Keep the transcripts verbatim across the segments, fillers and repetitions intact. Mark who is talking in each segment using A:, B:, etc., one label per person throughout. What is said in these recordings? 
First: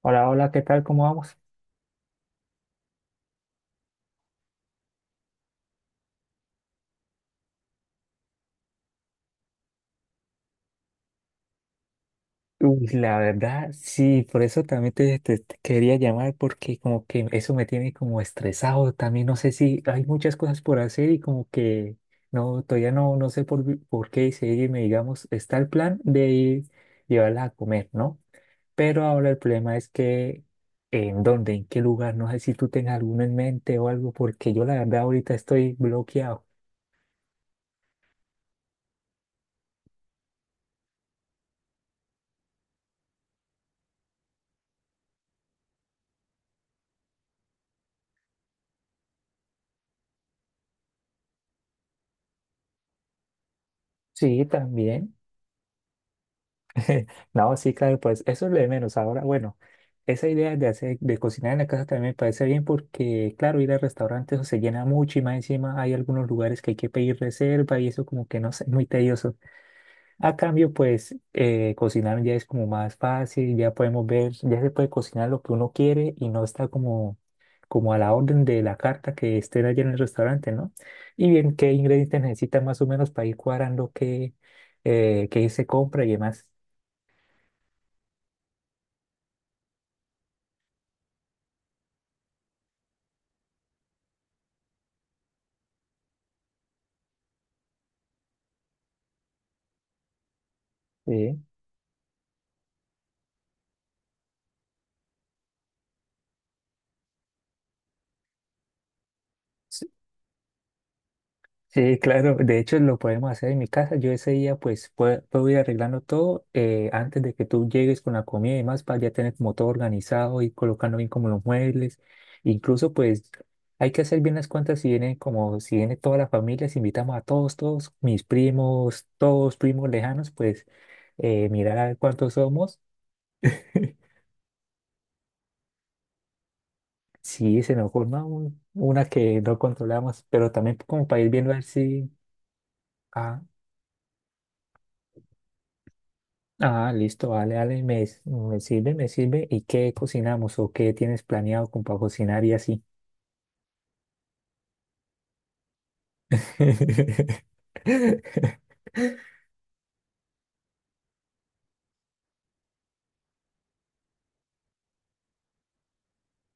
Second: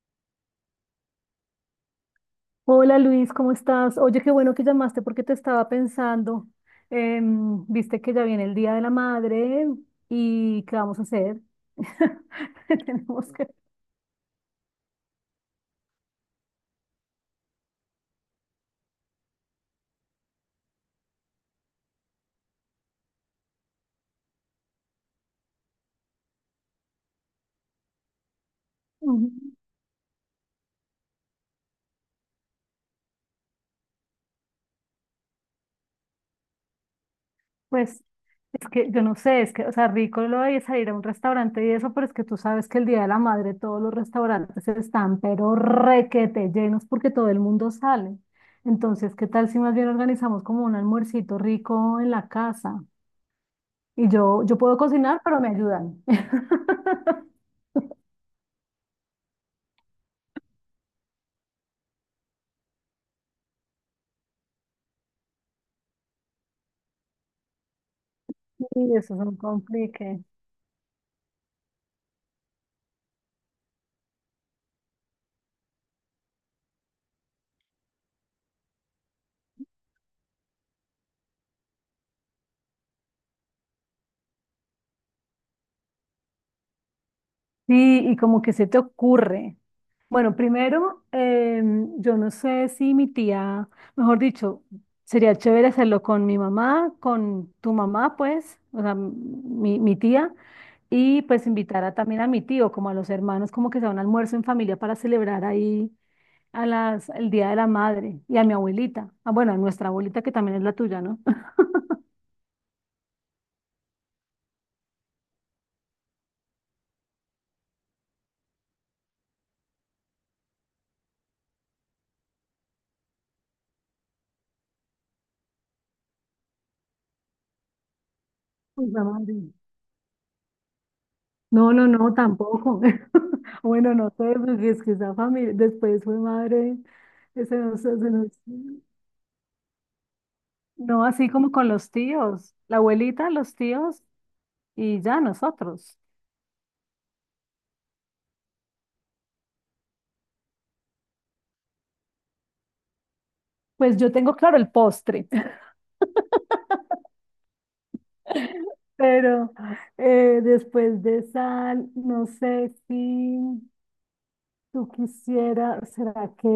A: Hola, hola, ¿qué tal? ¿Cómo vamos?
B: Hola Luis, ¿cómo estás? Oye, qué bueno que llamaste porque te estaba pensando. Em, viste que ya viene el Día de la Madre y ¿qué vamos a hacer?
A: Uy, la
B: Tenemos que...
A: verdad, sí, por eso también te, te- te quería llamar porque como que eso me tiene como estresado. También no sé si hay muchas cosas por hacer y como que no, todavía no, no sé por, por qué seguirme, digamos, está el plan de ir llevarla a comer, ¿no? Pero ahora
B: Ujú.
A: el problema es que en dónde, en qué lugar, no sé si tú tengas alguno en mente o algo, porque yo la verdad ahorita estoy bloqueado.
B: Pues es que yo no sé, es que, o sea, rico lo de salir a un restaurante y eso, pero es que tú sabes que el Día de la Madre todos los restaurantes están, pero requete llenos porque todo el mundo sale. Entonces, ¿qué tal si más bien organizamos como un almuercito rico en la casa? Y yo,
A: Sí,
B: yo puedo
A: también.
B: cocinar, pero me ayudan.
A: No, sí, claro, pues eso es lo de menos. Ahora, bueno, esa idea de hacer, de cocinar en la casa también me parece bien porque, claro, ir al restaurante eso se llena mucho y más encima hay algunos lugares que hay que pedir reserva y eso como que no sé, muy
B: Y eso es un
A: tedioso.
B: complique.
A: A cambio, pues eh, cocinar ya es como más fácil, ya podemos ver, ya se puede cocinar lo que uno quiere y no está como, como a la orden de la carta que esté allá en el restaurante, ¿no? Y bien, qué ingredientes necesitan más o menos para ir cuadrando qué, eh, qué se compra y demás.
B: Sí, y como que se te ocurre. Bueno, primero, em, yo no sé si mi tía, mejor dicho, sería chévere hacerlo con mi mamá, con tu mamá, pues, o sea, m- mi, mi tía, y
A: Sí.
B: pues invitar a- también a mi tío, como a los hermanos, como que sea un almuerzo en familia para celebrar ahí a las, el Día de la Madre y a mi abuelita. Ah, bueno, a nuestra abuelita que también es la tuya, ¿no?
A: Sí, claro, de hecho lo podemos hacer en mi casa. Yo ese día pues pue- puedo ir arreglando todo eh, antes de que tú llegues con la comida y demás para ya tener como todo organizado y colocando bien como los muebles. Incluso pues hay que hacer bien las cuentas si viene como si viene toda la familia, si invitamos a todos, todos, mis
B: Pues, la
A: primos,
B: madre.
A: todos primos lejanos, pues eh,
B: No,
A: mirar a
B: no,
A: ver
B: no,
A: cuántos somos.
B: tampoco. Bueno, no sé, porque es que esa familia, después fue madre, eh, se
A: Sí, se
B: nos- se
A: nos forma
B: nos-
A: un- una que no controlamos, pero también
B: no
A: como para
B: así
A: ir viendo
B: como
A: a ver
B: con los
A: si.
B: tíos, la abuelita,
A: Ah.
B: los tíos y ya nosotros.
A: Ah, listo, vale, vale, me, s- me sirve, me sirve. ¿Y qué cocinamos o qué tienes planeado con para cocinar y así?
B: Pues yo tengo claro el postre, pero eh, después de sal, no sé si tú quisieras, ¿será que,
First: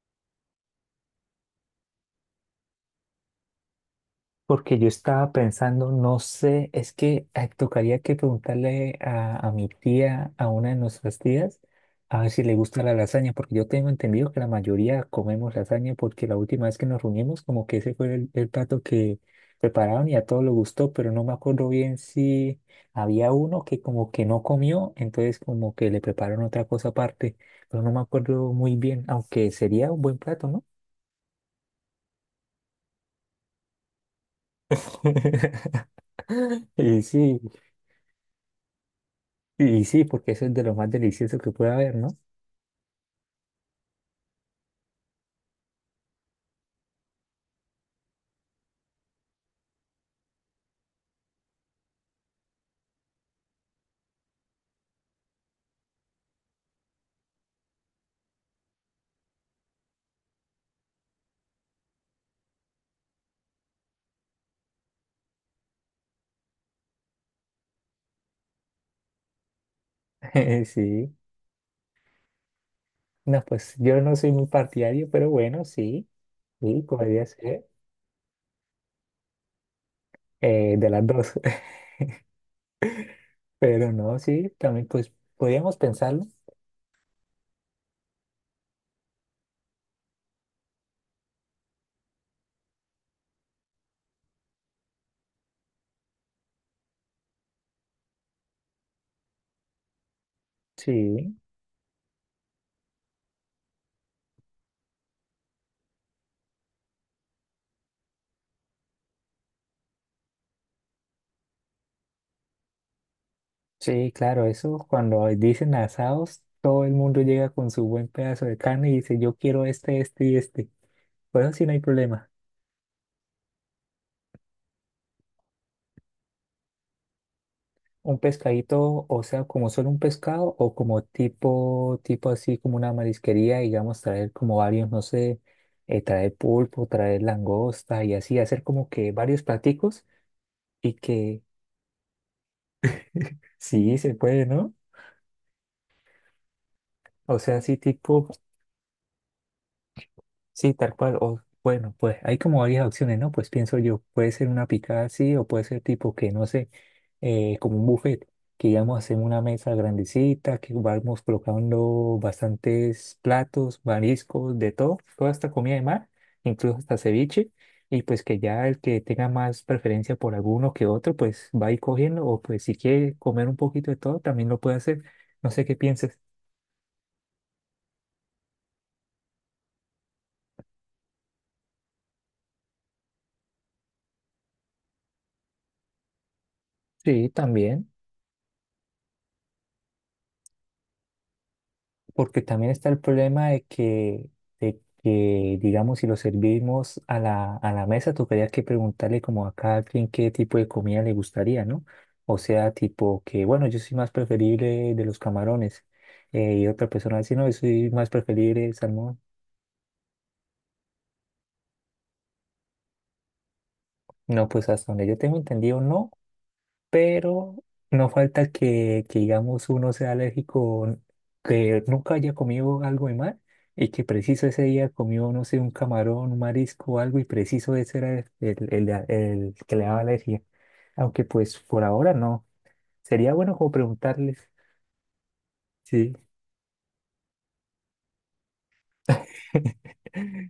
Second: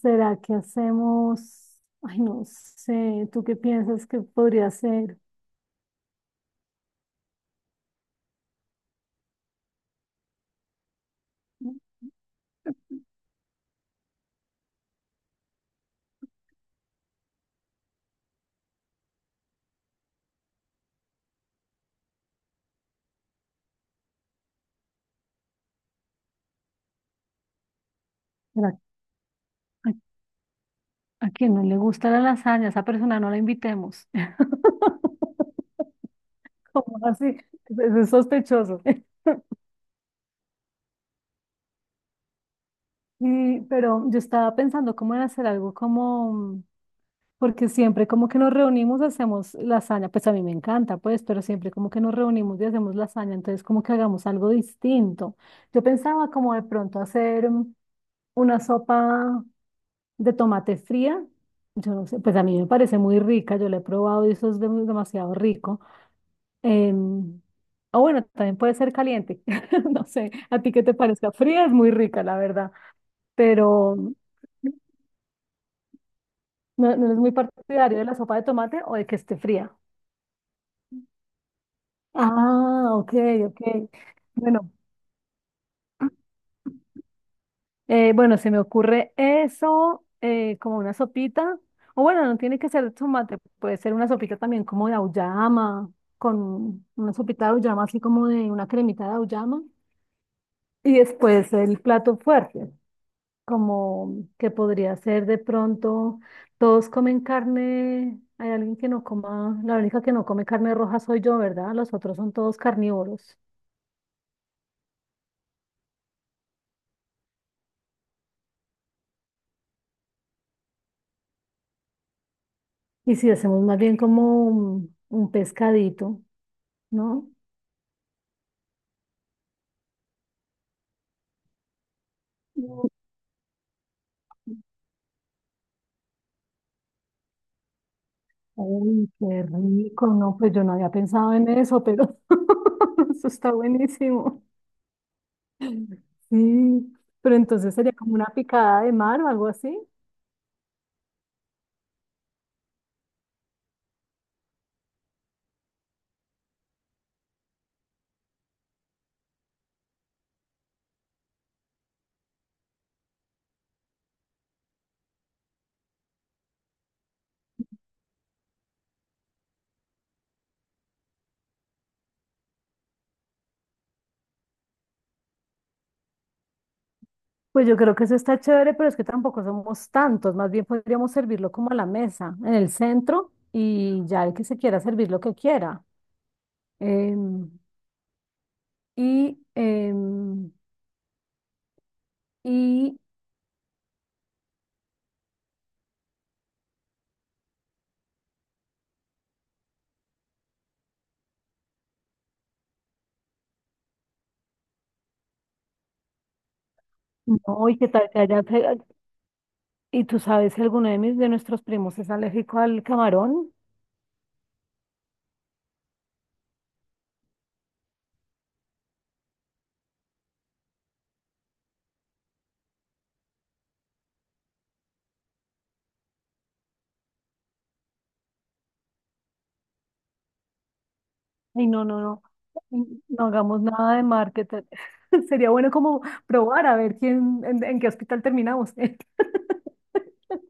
B: será que hacemos? Ay, no sé, ¿tú qué piensas que podría
A: Porque yo
B: ser?
A: estaba pensando, no sé, es que eh, tocaría que preguntarle a, a mi tía, a una de nuestras tías, a ver si le gusta la lasaña, porque yo tengo entendido que la mayoría comemos lasaña, porque la última vez que nos reunimos, como que ese fue el, el plato que prepararon y a todos les gustó, pero no me acuerdo bien si había uno que como que no comió, entonces como que le prepararon otra cosa aparte, pero no me acuerdo muy bien, aunque sería un buen plato, ¿no?
B: A quien no le gusta la lasaña, a esa persona no la invitemos. ¿Cómo
A: Y
B: así?
A: sí.
B: Es, es sospechoso.
A: Y sí, porque eso es de lo más delicioso que puede haber, ¿no?
B: Y, pero yo estaba pensando cómo en hacer algo como, porque siempre como que nos reunimos, hacemos lasaña, pues a mí me encanta, pues, pero siempre como que nos reunimos y hacemos lasaña, entonces como que hagamos algo distinto. Yo pensaba como de pronto hacer mm, una sopa de tomate fría, yo no sé, pues a mí me parece muy rica, yo la he probado y eso es dem- demasiado rico. Em, o bueno, también puede ser caliente. No sé, a ti qué te
A: Sí.
B: parezca. Fría es muy rica, la verdad,
A: No, pues
B: pero
A: yo
B: mm,
A: no soy muy partidario, pero bueno, sí, sí,
B: no, no es
A: podría
B: muy
A: ser
B: partidario de la sopa de tomate o de que esté fría.
A: eh, de las dos.
B: Ah, ok, ok.
A: Pero no, sí,
B: Bueno,
A: también pues podríamos pensarlo.
B: eh, bueno, se me ocurre eso, eh, como una sopita. O bueno, no tiene que ser de tomate, puede ser una sopita también como de auyama, con una sopita de auyama, así como de una cremita de auyama. Y
A: Sí,
B: después el plato fuerte. Como que podría ser de pronto, todos comen carne, hay alguien que no coma, la única que no come carne roja soy yo, ¿verdad? Los otros son todos carnívoros.
A: sí, claro, eso cuando dicen asados, todo el mundo llega con su buen pedazo de carne y dice, yo quiero este, este y este. Bueno, sí, no hay problema.
B: Y si hacemos más bien como un, un pescadito, ¿no?
A: Un pescadito, o sea, como solo un pescado o como tipo, tipo así como
B: Mm,
A: una marisquería, digamos, traer como varios, no sé, eh, traer pulpo, traer langosta y así, hacer como
B: uy,
A: que varios
B: qué
A: platicos
B: rico, no, pues yo no había
A: y
B: pensado
A: que
B: en eso, pero eso está
A: sí se
B: buenísimo.
A: puede, ¿no?
B: Sí, pero
A: O sea,
B: entonces
A: así
B: sería como una
A: tipo.
B: picada de mar o algo así.
A: Sí, tal cual. O bueno, pues hay como varias opciones, ¿no? Pues pienso yo, puede ser una picada así o puede ser tipo que, no sé, eh, como un buffet, que digamos hacemos una mesa grandecita, que vamos colocando bastantes platos, mariscos, de todo, toda esta comida de mar, incluso hasta ceviche, y pues que ya el que tenga más preferencia por alguno que otro, pues va a ir cogiendo, o pues si quiere comer un poquito de todo, también lo puede hacer. No sé qué pienses.
B: Pues yo creo que eso está chévere, pero es que tampoco somos tantos, más bien podríamos servirlo como a la mesa, en el centro, y ya el que se quiera servir lo que quiera.
A: Sí,
B: Em,
A: también.
B: y, em,
A: Porque también está
B: y,
A: el problema de que, de que, digamos, si lo servimos a la, a la mesa, tocaría que preguntarle como a cada quien qué tipo de comida le gustaría, ¿no? O sea, tipo que, bueno, yo soy más preferible de los camarones. eh, y otra persona dice, no, yo
B: no, y qué
A: soy
B: tal
A: más
B: que haya,
A: preferible del
B: que-
A: salmón.
B: y tú sabes si alguno de mis, de nuestros primos es alérgico al camarón,
A: No, pues hasta donde yo tengo entendido, no. Pero no falta que, que, digamos, uno sea alérgico, que nunca haya comido algo de mar y que preciso ese día comió, no sé, un camarón, un marisco o algo y preciso ese era el, el- el- el que le daba alergia. Aunque pues
B: y
A: por
B: no, no,
A: ahora
B: no,
A: no.
B: mm, no
A: Sería bueno
B: hagamos
A: como
B: nada de
A: preguntarles.
B: marketing. Sería bueno como
A: Sí.
B: probar a ver quién, en, en qué hospital terminamos.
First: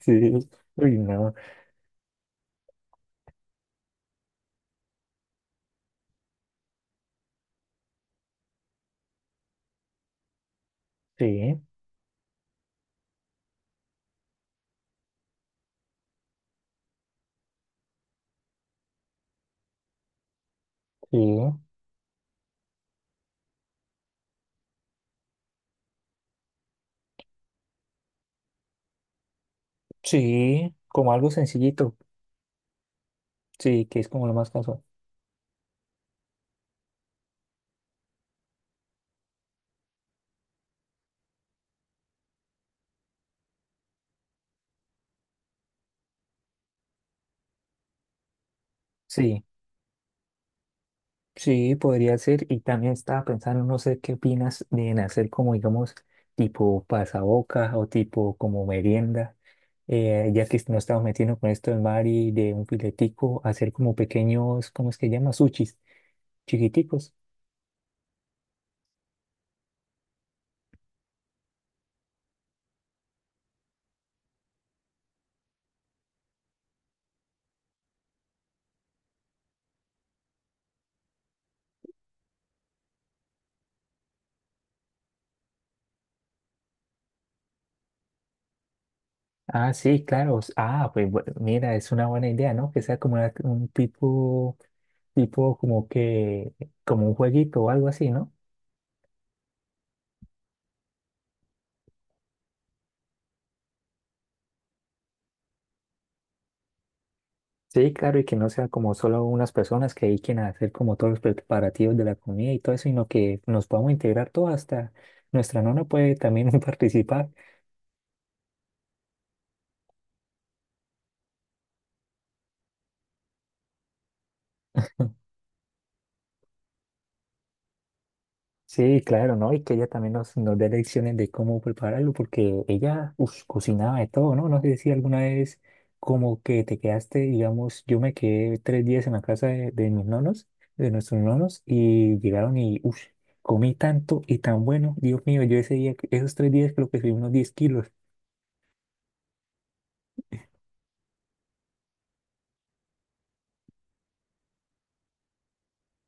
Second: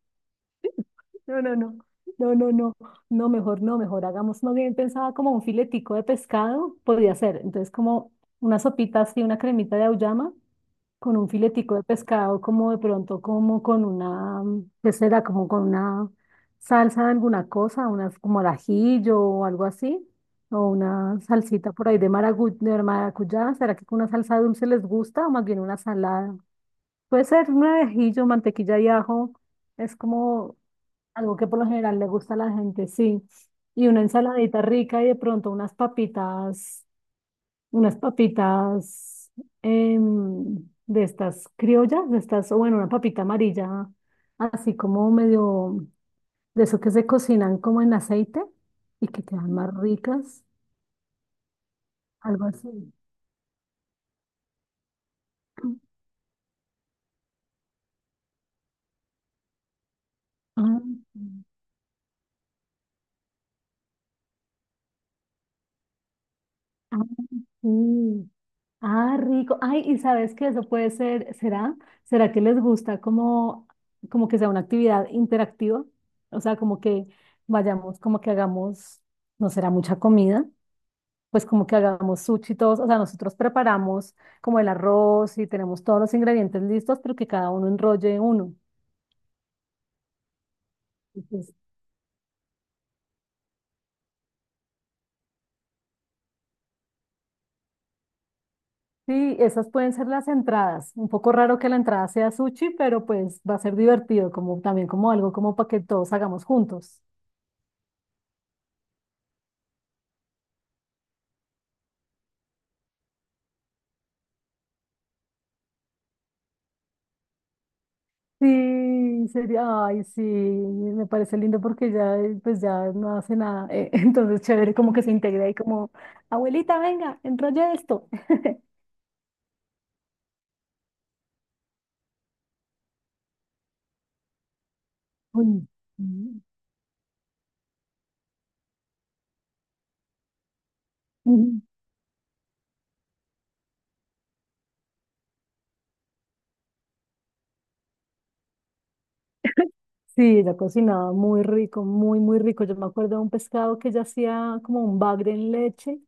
A: Sí. Uy, no.
B: No, no, no, no, no, no, no, mejor no, mejor hagamos, no bien pensaba como un filetico de pescado, podría ser, entonces como una sopita así, una cremita de auyama con un
A: Sí,
B: filetico de pescado, como de pronto, como con una, mm, ¿qué será? Como con una salsa de alguna cosa, unas como al ajillo o algo así, o
A: sí,
B: una salsita por ahí de maragu- de maracuyá, ¿será que con una salsa dulce les gusta o más bien una salada? Puede ser un ajillo, mantequilla y ajo, es como...
A: sí, como algo
B: Algo que por lo
A: sencillito.
B: general le gusta a la gente, sí.
A: Sí,
B: Y
A: que
B: una
A: es como lo más
B: ensaladita
A: casual.
B: rica y de pronto unas papitas, unas papitas em, de estas criollas, de estas, o bueno, una papita amarilla, así como medio de eso que se cocinan como en aceite y que
A: Sí.
B: quedan más ricas,
A: Sí, podría
B: algo
A: ser. Y también
B: así.
A: estaba pensando, no sé qué opinas de en hacer como, digamos, tipo pasabocas o tipo como merienda. eh, ya que nos
B: Ah,
A: estamos
B: sí.
A: metiendo con esto del mar y de un filetico, hacer como pequeños, ¿cómo es que llama? Sushis,
B: Ah,
A: chiquiticos.
B: sí. Ah, rico. Ay, y sabes qué eso puede ser, ¿será? ¿Será que les gusta como, como que sea una actividad interactiva? O sea, como que vayamos, como que hagamos, no será mucha comida, pues como que hagamos sushi todos, o sea, nosotros preparamos como el arroz y tenemos todos los ingredientes listos, pero que cada uno enrolle uno.
A: Ah, sí, claro. s- Ah, pues bu-
B: Entonces,
A: mira, es una buena idea, ¿no? Que sea como una- un tipo, tipo, como que, como un jueguito o algo así, ¿no?
B: sí, esas pueden ser las entradas. Un poco raro que la entrada sea sushi, pero pues va a ser divertido, como también como algo como para que todos hagamos juntos.
A: Sí, claro, y que no sea como solo unas personas que dediquen a hacer como todos los preparativos de la comida y todo eso, sino que nos podamos integrar todo hasta nuestra nona puede también participar.
B: Sí, sería, ay, sí, me parece lindo porque ya, eh, pues ya no hace nada. Eh, entonces, chévere, como que se integra y como, abuelita, venga, enrolla esto.
A: Sí, claro, ¿no? Y que ella también nos, nos dé lecciones de cómo prepararlo, porque ella, ush, cocinaba de todo, ¿no? No sé si alguna
B: Uy,
A: vez
B: mm,
A: como que te quedaste, digamos, yo me quedé tres días en la casa de, de mis nonos, de nuestros
B: ujú.
A: nonos, y llegaron y, uff, comí tanto y tan bueno, Dios mío, yo ese día, esos tres días creo que subí unos diez kilos.
B: Sí, ella cocinaba muy rico, muy, muy rico. Yo me acuerdo de un pescado que ella hacía como un bagre en leche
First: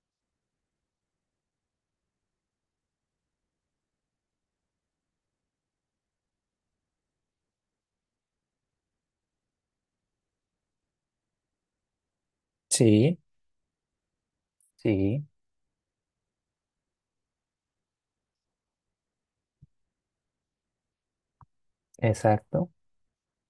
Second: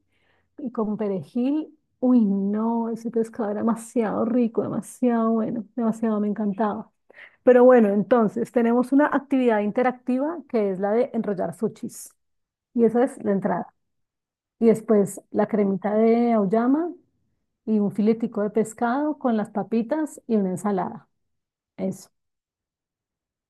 B: y con perejil. Uy, no, ese pescado era demasiado rico, demasiado bueno, demasiado me encantaba. Pero bueno, entonces tenemos una actividad interactiva que es la de enrollar sushis. Y esa
A: Sí,
B: es la entrada. Y después
A: sí,
B: la cremita de auyama y un filetico de pescado con las papitas y una ensalada. Eso.
A: exacto.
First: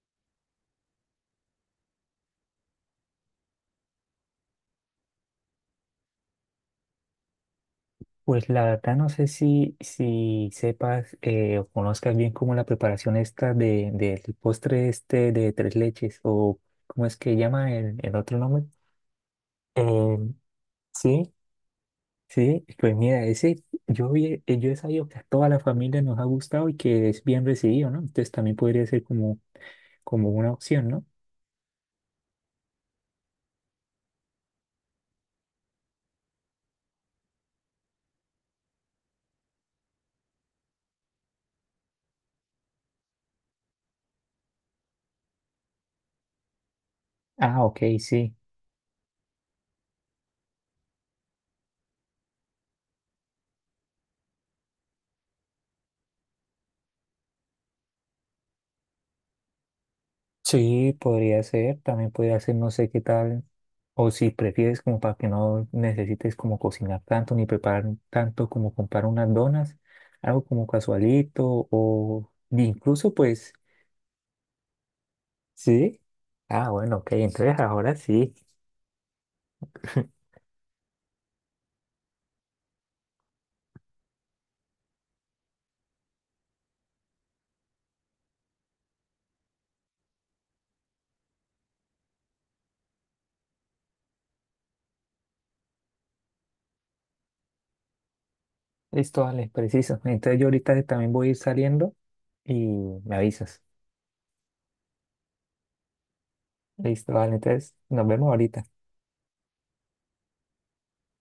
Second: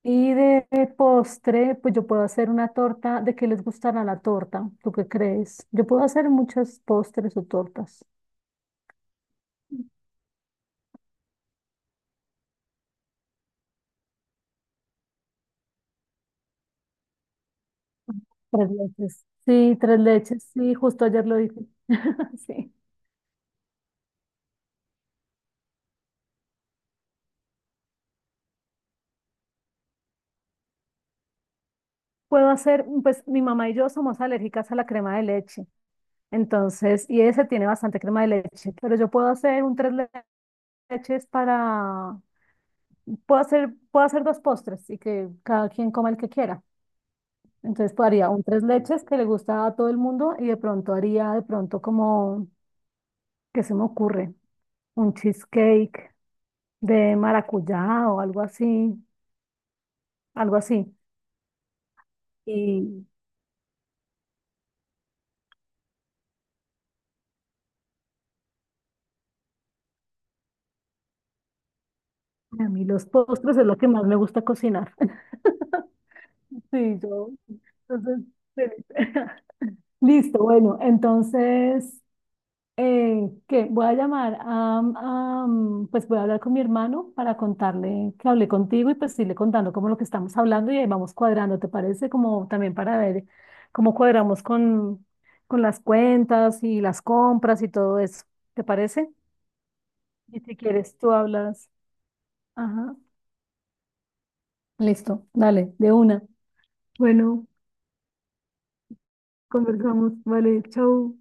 B: Y de postre, pues yo puedo hacer una torta. ¿De qué les gustará la torta? ¿Tú qué crees? Yo puedo hacer muchos postres o tortas.
A: Pues la verdad no sé si, si sepas eh, o conozcas bien como la preparación esta de, del postre este de tres leches o cómo es que llama el, el otro nombre.
B: Tres leches. Sí, tres
A: Eh,
B: leches. Sí, justo ayer
A: sí,
B: lo dije.
A: sí,
B: Sí.
A: pues mira, ese yo, vi- eh, yo he sabido que a toda la familia nos ha gustado y que es bien recibido, ¿no? Entonces también podría ser como, como una opción, ¿no?
B: Puedo hacer, pues mi mamá y yo somos alérgicas a la crema de leche. Entonces, y ese tiene bastante crema de leche, pero yo puedo hacer un tres leches para, puedo hacer, puedo hacer dos postres y que cada quien coma el que quiera.
A: Ah, ok,
B: Entonces pues, haría
A: sí.
B: un tres leches que le gusta a todo el mundo y de pronto haría de pronto como, ¿qué se me ocurre? Un cheesecake de maracuyá o algo así, algo así.
A: Sí, podría ser, también podría ser, no sé qué
B: Y
A: tal, o si prefieres como para que no necesites como cocinar tanto ni preparar tanto como comprar unas donas, algo como casualito o
B: a mí los
A: incluso pues,
B: postres es lo que más me gusta cocinar.
A: sí. Ah, bueno,
B: Sí,
A: ok,
B: yo.
A: entonces ahora
B: Entonces,
A: sí,
B: feliz. Listo, bueno, entonces Eh, que voy a llamar a, a, mm, pues voy a hablar con mi hermano para contarle que hablé contigo y pues irle contando como lo que estamos hablando y ahí vamos cuadrando, ¿te parece? Como también para ver cómo cuadramos con, con las cuentas y las compras y todo eso, ¿te parece?
A: listo, vale, preciso. Entonces
B: Y
A: yo
B: si
A: ahorita
B: quieres,
A: también
B: tú
A: voy a ir
B: hablas.
A: saliendo y
B: Ajá,
A: me avisas.
B: listo, dale, de una.
A: Listo, vale,
B: Bueno,
A: entonces nos vemos ahorita.
B: conversamos, vale, chau.